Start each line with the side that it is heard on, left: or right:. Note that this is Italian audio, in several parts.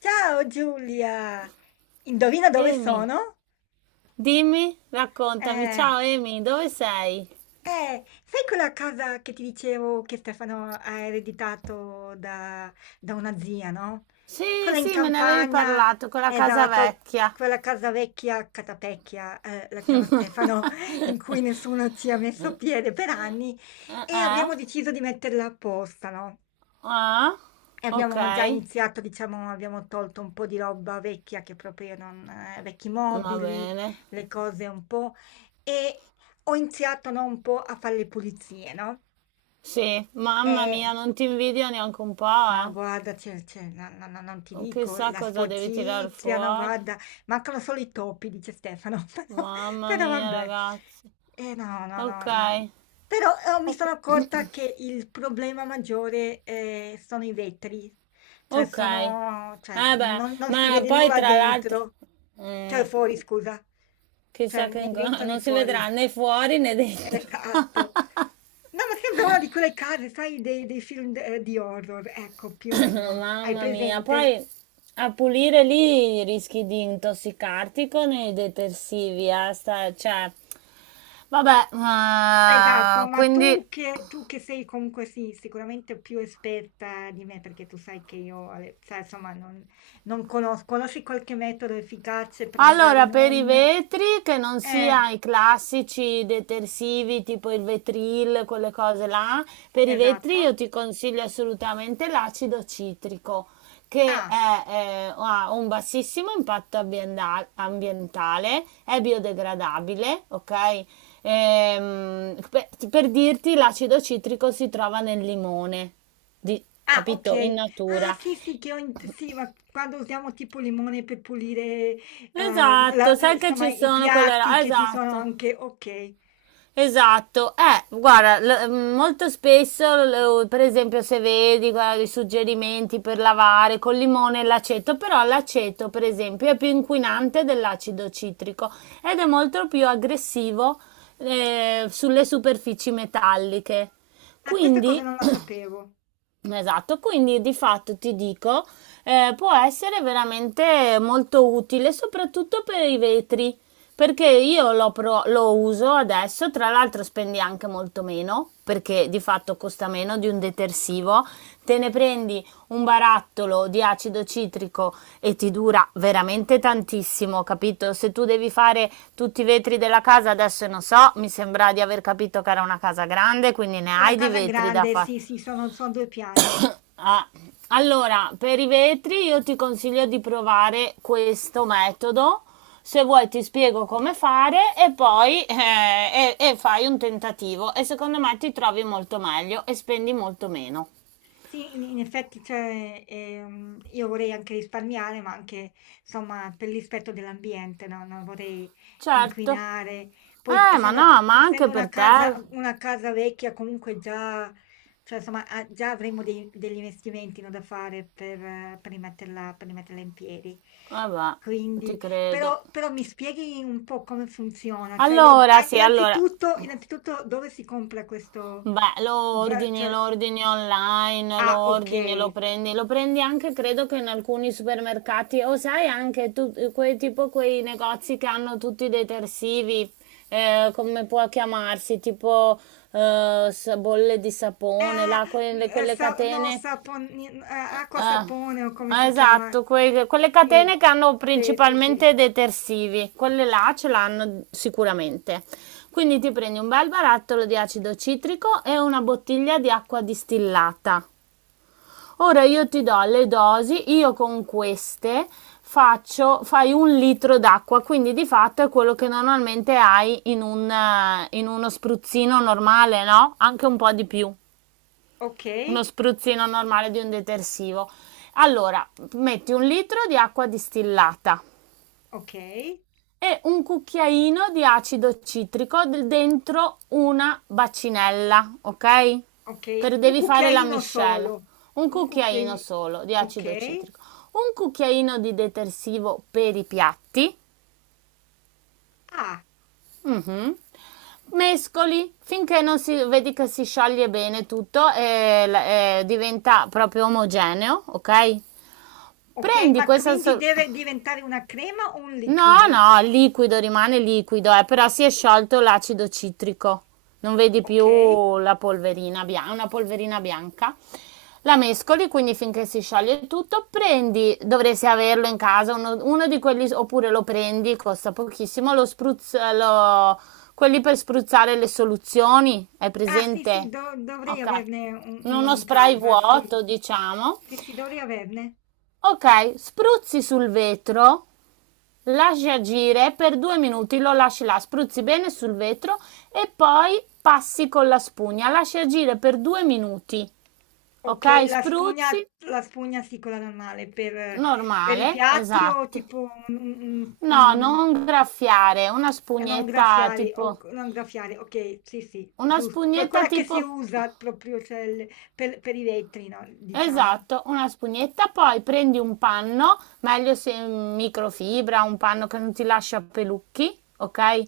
left: Ciao Giulia, indovina dove
right: Amy,
left: sono?
right: dimmi, raccontami.
left: Eh,
right: Ciao Amy, dove sei?
left: sai quella casa che ti dicevo che Stefano ha ereditato da una zia, no?
right: Sì,
left: Quella in
right: sì, me ne avevi
left: campagna,
right: parlato con la casa
left: esatto,
right: vecchia.
left: quella casa vecchia, Catapecchia, la chiama Stefano, in cui nessuno ci ha messo piede per anni
right: Eh?
left: e
right: Eh?
left: abbiamo deciso di metterla apposta, no?
right: Ah,
left: E
right: ok,
left: abbiamo già iniziato, diciamo, abbiamo tolto un po' di roba vecchia che proprio non, vecchi
right: va
left: mobili,
right: bene.
left: le cose un po', e ho iniziato, no, un po' a fare le pulizie, no?
right: Sì, mamma mia,
left: E
right: non ti invidio neanche un po',
left: no,
right: eh.
left: guarda, non ti dico,
right: Chissà
left: la
right: cosa devi tirar
left: sporcizia, no,
right: fuori.
left: guarda, mancano solo i topi, dice Stefano, però,
right: Mamma
left: però
right: mia,
left: vabbè.
right: ragazzi.
left: Eh no, no,
right: Ok,
left: no. No. Però mi sono
right: ok.
left: accorta che il problema maggiore sono i vetri, cioè
right: Ok.
left: sono, cioè,
right: Eh beh,
left: non, non si
right: ma
left: vede
right: poi
left: nulla
right: tra l'altro...
left: dentro,
right: Mm,
left: cioè fuori, scusa, cioè
right: chissà che...
left: né dentro né
right: Non si
left: fuori.
right: vedrà né fuori né dentro.
left: Esatto. No, ma sembra una di quelle case, sai, dei film di horror, ecco, più o meno. Hai
right: Mamma mia,
left: presente?
right: poi a pulire lì rischi di intossicarti con i detersivi, cioè, vabbè,
left: Esatto, ma
right: quindi.
left: tu che sei comunque sì, sicuramente più esperta di me, perché tu sai che io, sai, insomma, non conosco, conosci qualche metodo efficace, però magari
right: Allora, per i
left: non...
right: vetri, che non
left: Eh,
right: sia i classici detersivi tipo il Vetril, quelle cose là, per i vetri
left: esatto.
right: io ti consiglio assolutamente l'acido citrico, che
left: Ah.
right: è, ha un bassissimo impatto ambientale, è biodegradabile, ok? Per dirti, l'acido citrico si trova nel limone, di-
left: Ah,
right: capito? In
left: okay. Ah,
right: natura.
left: sì, sì, che ho in sì, ma quando usiamo tipo limone per pulire, la
right: Esatto, sai che
left: insomma
right: ci
left: i
right: sono quelle
left: piatti
right: là,
left: che ci sono
right: esatto.
left: anche okay.
right: Esatto, guarda, molto spesso, per esempio, se vedi, guarda, i suggerimenti per lavare col limone e l'aceto, però l'aceto, per esempio, è più inquinante dell'acido citrico ed è molto più aggressivo sulle superfici metalliche.
left: Ah, questa cosa
right: Quindi
left: non la sapevo.
right: esatto, quindi di fatto ti dico, può essere veramente molto utile, soprattutto per i vetri, perché io lo, lo uso adesso, tra l'altro spendi anche molto meno, perché di fatto costa meno di un detersivo, te ne prendi un barattolo di acido citrico e ti dura veramente tantissimo, capito? Se tu devi fare tutti i vetri della casa, adesso non so, mi sembra di aver capito che era una casa grande, quindi ne
left: Una
right: hai di
left: casa
right: vetri da
left: grande,
right: fare.
left: sì, sì, sono son 2 piani.
right: Ah, allora, per i vetri io ti consiglio di provare questo metodo. Se vuoi ti spiego come fare e poi e fai un tentativo e secondo me ti trovi molto meglio e spendi molto meno.
left: Sì, in effetti, cioè, io vorrei anche risparmiare, ma anche, insomma, per il rispetto dell'ambiente, no? Non vorrei
right: Certo.
left: inquinare. Poi,
right: Ma no, ma anche
left: essendo una
right: per te.
left: una casa vecchia, comunque già, cioè, insomma, ah, già avremo degli investimenti, no, da fare per per rimetterla in piedi.
right: Vabbè,
left: Quindi,
right: ti credo.
left: però mi spieghi un po' come funziona. Cioè, io,
right: Allora,
left: ah,
right: sì, allora.
left: innanzitutto, dove si compra questo,
right: Beh,
left: bra-
right: lo
left: cioè,
right: ordini online,
left: ah, okay.
right: lo prendi anche credo che in alcuni supermercati o sai anche tu, quei, tipo quei negozi che hanno tutti i detersivi, come può chiamarsi, tipo bolle di sapone,
left: Ah,
right: là,
left: mhmm,
right: quelle, quelle
left: sa no,
right: catene
left: saponin a
right: eh,
left: acqua sapone o come si chiama?
right: esatto, quelle
left: Sì,
right: catene che hanno
left: sì, sì, sì.
right: principalmente detersivi, quelle là ce l'hanno sicuramente. Quindi ti prendi un bel barattolo di acido citrico e una bottiglia di acqua distillata. Ora io ti do le dosi, io con queste fai un litro d'acqua, quindi di fatto è quello che normalmente hai in un, in uno spruzzino normale, no? Anche un po' di più uno
left: Okay,
right: spruzzino normale di un detersivo. Allora, metti un litro di acqua distillata
left: okay,
right: e un cucchiaino di acido citrico dentro una bacinella, ok?
left: okay.
right: Per
left: Un
right: devi fare la
left: cucchiaino
right: miscela.
left: solo,
right: Un
left: un
right: cucchiaino
left: cucchiai
right: solo di acido
left: okay.
right: citrico, un cucchiaino di detersivo per i piatti.
left: Ah,
right: Mhm. Mescoli finché non si vedi che si scioglie bene tutto e diventa proprio omogeneo, ok?
left: okay,
right: Prendi
left: ma
right: questa...
left: quindi deve diventare una crema o un
right: no,
left: liquido?
right: no, il liquido rimane liquido, però si è sciolto l'acido citrico. Non vedi
left: Okay.
right: più la polverina bianca, una polverina bianca. La mescoli, quindi finché si scioglie tutto, prendi, dovresti averlo in casa, uno, uno di quelli, oppure lo prendi, costa pochissimo, quelli per spruzzare le soluzioni, hai
left: Ah, sì, sì,
right: presente?
left: do dovrei
right: Ok,
left: averne u uno
right: uno
left: in
right: spray
left: casa, sì.
right: vuoto, diciamo.
left: Sì, sì, dovrei averne.
right: Ok, spruzzi sul vetro. Lasci agire per due minuti, lo lasci là, spruzzi bene sul vetro e poi passi con la spugna. Lasci agire per due minuti,
left: Okay,
right: ok? Spruzzi,
left: la spugna sì, quella normale, per i
right: normale,
left: piatti o
right: esatto.
left: tipo
right: No,
left: un
right: non graffiare, una
left: e non
right: spugnetta
left: graffiari o c
right: tipo...
left: non graffiare, okay, sì, sì,
right: Una
left: giusto. Cioè
right: spugnetta
left: quella che si
right: tipo...
left: usa proprio, cioè il per i vetri, no, diciamo.
right: Esatto, una spugnetta, poi prendi un panno, meglio se microfibra, un panno che non ti lascia pelucchi, ok? E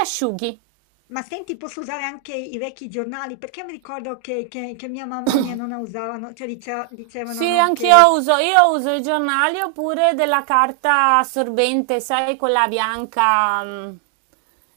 right: asciughi.
left: Ma senti, posso usare anche i vecchi giornali? Perché mi ricordo che mia mamma e mia nonna usavano, cioè dicea dicevano,
right: Sì,
left: no, che
right: io uso i giornali oppure della carta assorbente, sai, quella bianca, mm,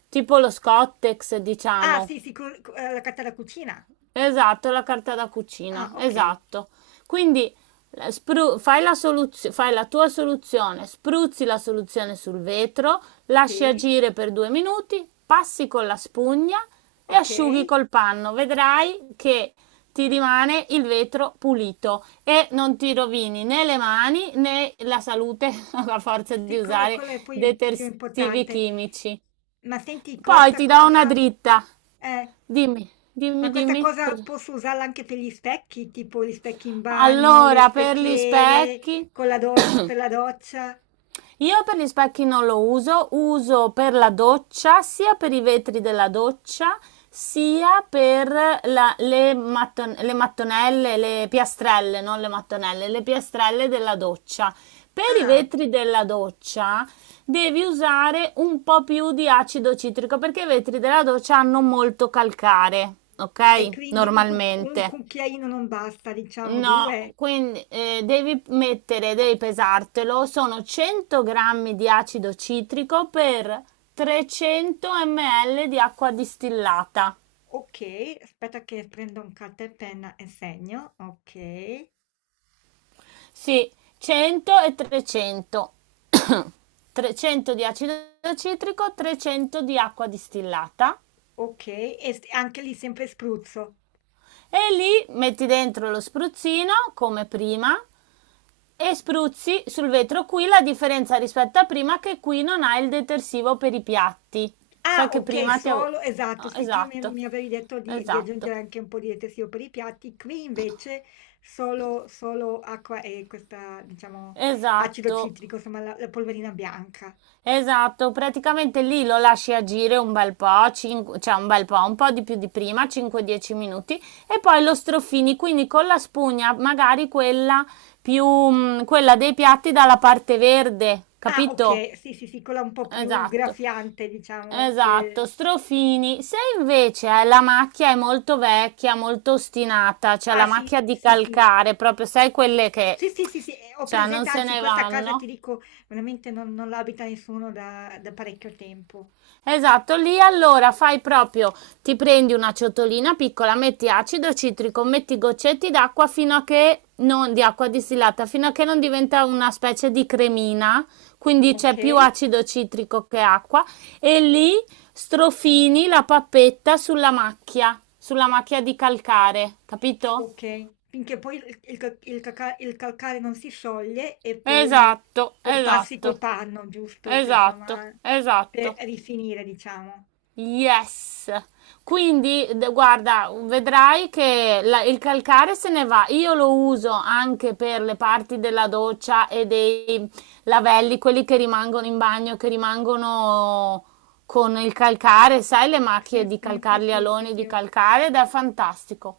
right: tipo lo Scottex,
left: ah,
right: diciamo.
left: sì, sì, co co la carta da cucina.
right: Esatto, la carta da
left: Ah,
right: cucina,
left: okay.
right: esatto. Quindi fai la tua soluzione, spruzzi la soluzione sul vetro, lasci
left: Sì,
right: agire per due minuti, passi con la spugna e asciughi
left: okay.
right: col panno. Vedrai che ti rimane il vetro pulito e non ti rovini né le mani né la salute a forza di
left: Sì, quello,
right: usare
left: quello è poi più
right: detersivi
left: importante.
right: chimici.
left: Ma senti,
right: Poi
left: questa
right: ti do una
left: cosa,
right: dritta.
left: eh,
right: Dimmi, dimmi,
left: ma questa
right: dimmi
left: cosa
right: cosa.
left: posso usarla anche per gli specchi, tipo gli specchi in bagno, le
right: Allora, per gli
left: specchiere
right: specchi,
left: con la per la doccia.
right: io per gli specchi non lo uso, uso per la doccia, sia per i vetri della doccia, sia per le mattonelle, le piastrelle, non le mattonelle, le piastrelle della doccia. Per i
left: Ah,
right: vetri della doccia devi usare un po' più di acido citrico perché i vetri della doccia hanno molto calcare,
left: e
right: ok?
left: quindi un, un
right: Normalmente.
left: cucchiaino non basta, diciamo
right: No,
left: due.
right: quindi devi mettere, devi pesartelo, sono 100 grammi di acido citrico per 300 ml di acqua distillata.
left: Ok, aspetta che prendo un carta e penna e segno. Ok,
right: Sì, 100 e 300. 300 di acido citrico, 300 di acqua distillata.
left: ok, e anche lì sempre spruzzo.
right: E lì metti dentro lo spruzzino come prima. E spruzzi sul vetro, qui la differenza rispetto a prima che qui non ha il detersivo per i piatti. Sai
left: Ah,
right: che
left: okay,
right: prima ti avevo...
left: solo esatto,
right: Ah,
left: sì, prima mi
right: esatto,
left: mi avevi detto di
right: esatto,
left: aggiungere anche un po' di detersivo per i piatti, qui invece solo solo acqua e questa diciamo acido
right: esatto,
left: citrico, insomma la polverina bianca.
right: esatto. Praticamente lì lo lasci agire un bel po', cioè un bel po', un po' di più di prima, 5-10 minuti, e poi lo strofini, quindi con la spugna, magari quella più, mm, quella dei piatti dalla parte verde,
left: Ah,
right: capito?
left: okay, sì, sì, sì, quella un po' più
right: Esatto.
left: graffiante diciamo
right: Esatto,
left: che
right: strofini. Se invece hai la macchia è molto vecchia, molto ostinata, cioè
left: ah
right: la
left: sì,
right: macchia di
left: sì, sì.
right: calcare, proprio sai quelle che,
left: Sì, sì, sì, sì, ho
right: cioè, non
left: presente,
right: se
left: anzi
right: ne
left: questa casa ti
right: vanno,
left: dico veramente non non l'abita nessuno da da parecchio tempo.
right: esatto, lì allora fai proprio, ti prendi una ciotolina piccola, metti acido citrico, metti goccetti d'acqua fino a che non, di acqua distillata, fino a che non diventa una specie di cremina, quindi c'è più
left: Okay.
right: acido citrico che acqua, e lì strofini la pappetta sulla macchia di calcare, capito?
left: Okay. Finché poi il ca il caca il calcare non si scioglie e poi
right: Esatto,
left: poi passi col
right: esatto,
left: panno, giusto? Cioè
right: esatto,
left: insomma per
right: esatto.
left: rifinire diciamo.
right: Yes. Quindi, guarda, vedrai che il calcare se ne va. Io lo uso anche per le parti della doccia e dei lavelli, quelli che rimangono in bagno, che rimangono con il calcare, sai, le
left: Sì,
right: macchie di
left: sì, sì,
right: calcare, gli
left: sì, sì,
right: aloni
left: sì.
right: di
left: Ho
right: calcare, ed è fantastico.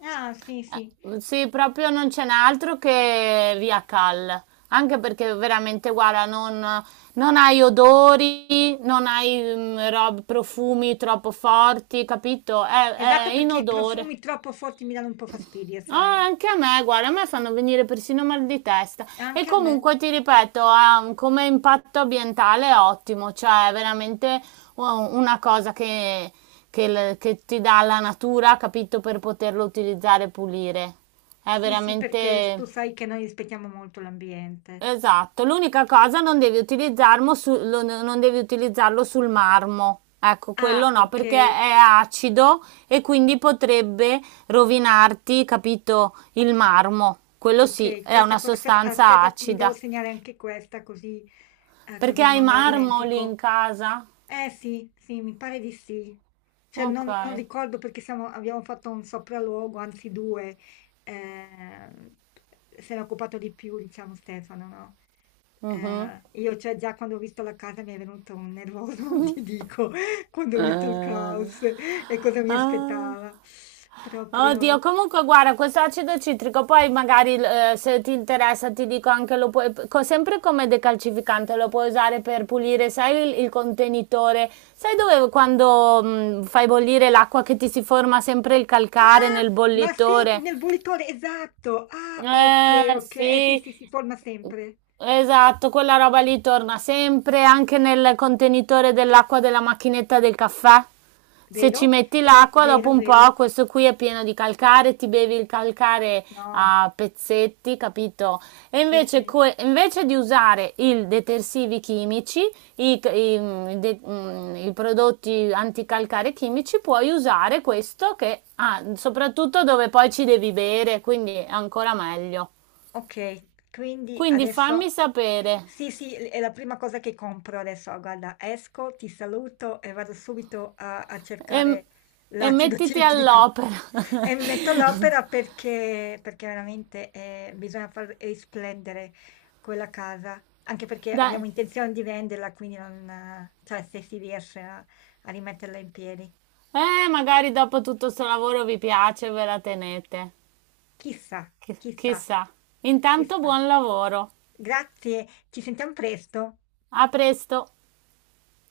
left: ah, sì, sì.
right: Sì, proprio non ce n'è altro che Via Cal, anche perché veramente, guarda, non, non hai odori, non hai mm, rob- profumi troppo forti, capito? È
left: Esatto, perché i
right: inodore.
left: profumi troppo forti mi danno un po' fastidio,
right: Ah,
left: sai.
right: anche a me, guarda, a me fanno venire persino mal di testa. E
left: Anche a me.
right: comunque ti ripeto, come impatto ambientale è ottimo, cioè è veramente una cosa che, che ti dà la natura, capito, per poterlo utilizzare e pulire. È
left: Sì, sì, perché s
right: veramente.
left: tu sai che noi rispettiamo molto l'ambiente.
right: Esatto, l'unica cosa non devi utilizzarlo, non devi utilizzarlo sul marmo. Ecco,
left: Ah,
right: quello no, perché
left: okay.
right: è acido e quindi potrebbe rovinarti, capito, il marmo. Quello sì,
left: Ok,
right: è
left: questa
right: una
left: aspetta,
right: sostanza
left: aspetta, mi devo
right: acida.
left: segnare anche questa così,
right: Perché
left: così
right: hai
left: non me la
right: marmo lì in
left: dimentico.
right: casa?
left: Eh sì, sì, mi pare di sì. Cioè
right: Ok.
left: non, non ricordo perché abbiamo fatto un sopralluogo, anzi due. Ehm, se n'è occupato di più, diciamo Stefano, no?
right: Mhm.
left: Io cioè già quando ho visto la casa mi è venuto un nervoso, non ti dico, quando ho visto il
right: Ah,
left: caos e cosa mi
right: ah.
left: aspettava.
right: Oddio,
left: Proprio.
right: comunque guarda, questo acido citrico, poi magari se ti interessa ti dico anche, lo puoi, sempre come decalcificante, lo puoi usare per pulire, sai il contenitore, sai dove quando fai bollire l'acqua che ti si forma sempre il calcare
left: Ah,
right: nel
left: ma senti
right: bollitore?
left: nel bollitore, esatto. Ah, ok, ok. Eh sì,
right: Sì,
left: sì, si forma sempre,
right: esatto, quella roba lì torna sempre anche nel contenitore dell'acqua della macchinetta del caffè. Se ci
left: vero?
right: metti l'acqua, dopo
left: Vero,
right: un po',
left: vero.
right: questo qui è pieno di calcare, ti bevi il calcare
left: No,
right: a pezzetti, capito? E
left: sì,
right: invece,
left: sì.
right: invece di usare i detersivi chimici, i, i- i prodotti anticalcare chimici, puoi usare questo che soprattutto dove poi ci devi bere, quindi è ancora meglio.
left: Ok, quindi
right: Quindi fammi
left: adesso
right: sapere
left: sì, sì, è la prima cosa che compro adesso. Guarda, esco, ti saluto e vado subito a
right: e,
left: cercare
right: e
left: l'acido
right: mettiti
left: citrico
right: all'opera.
left: e mi metto all'opera perché, perché veramente bisogna far risplendere quella casa, anche perché
right: Dai.
left: abbiamo intenzione di venderla, quindi non, cioè se si riesce a rimetterla in piedi.
right: Magari dopo tutto sto lavoro vi piace, e ve la tenete.
left: Chissà, chissà,
right: Chissà. Intanto
left: chissà.
right: buon lavoro.
left: Grazie, ci sentiamo presto.
right: A presto.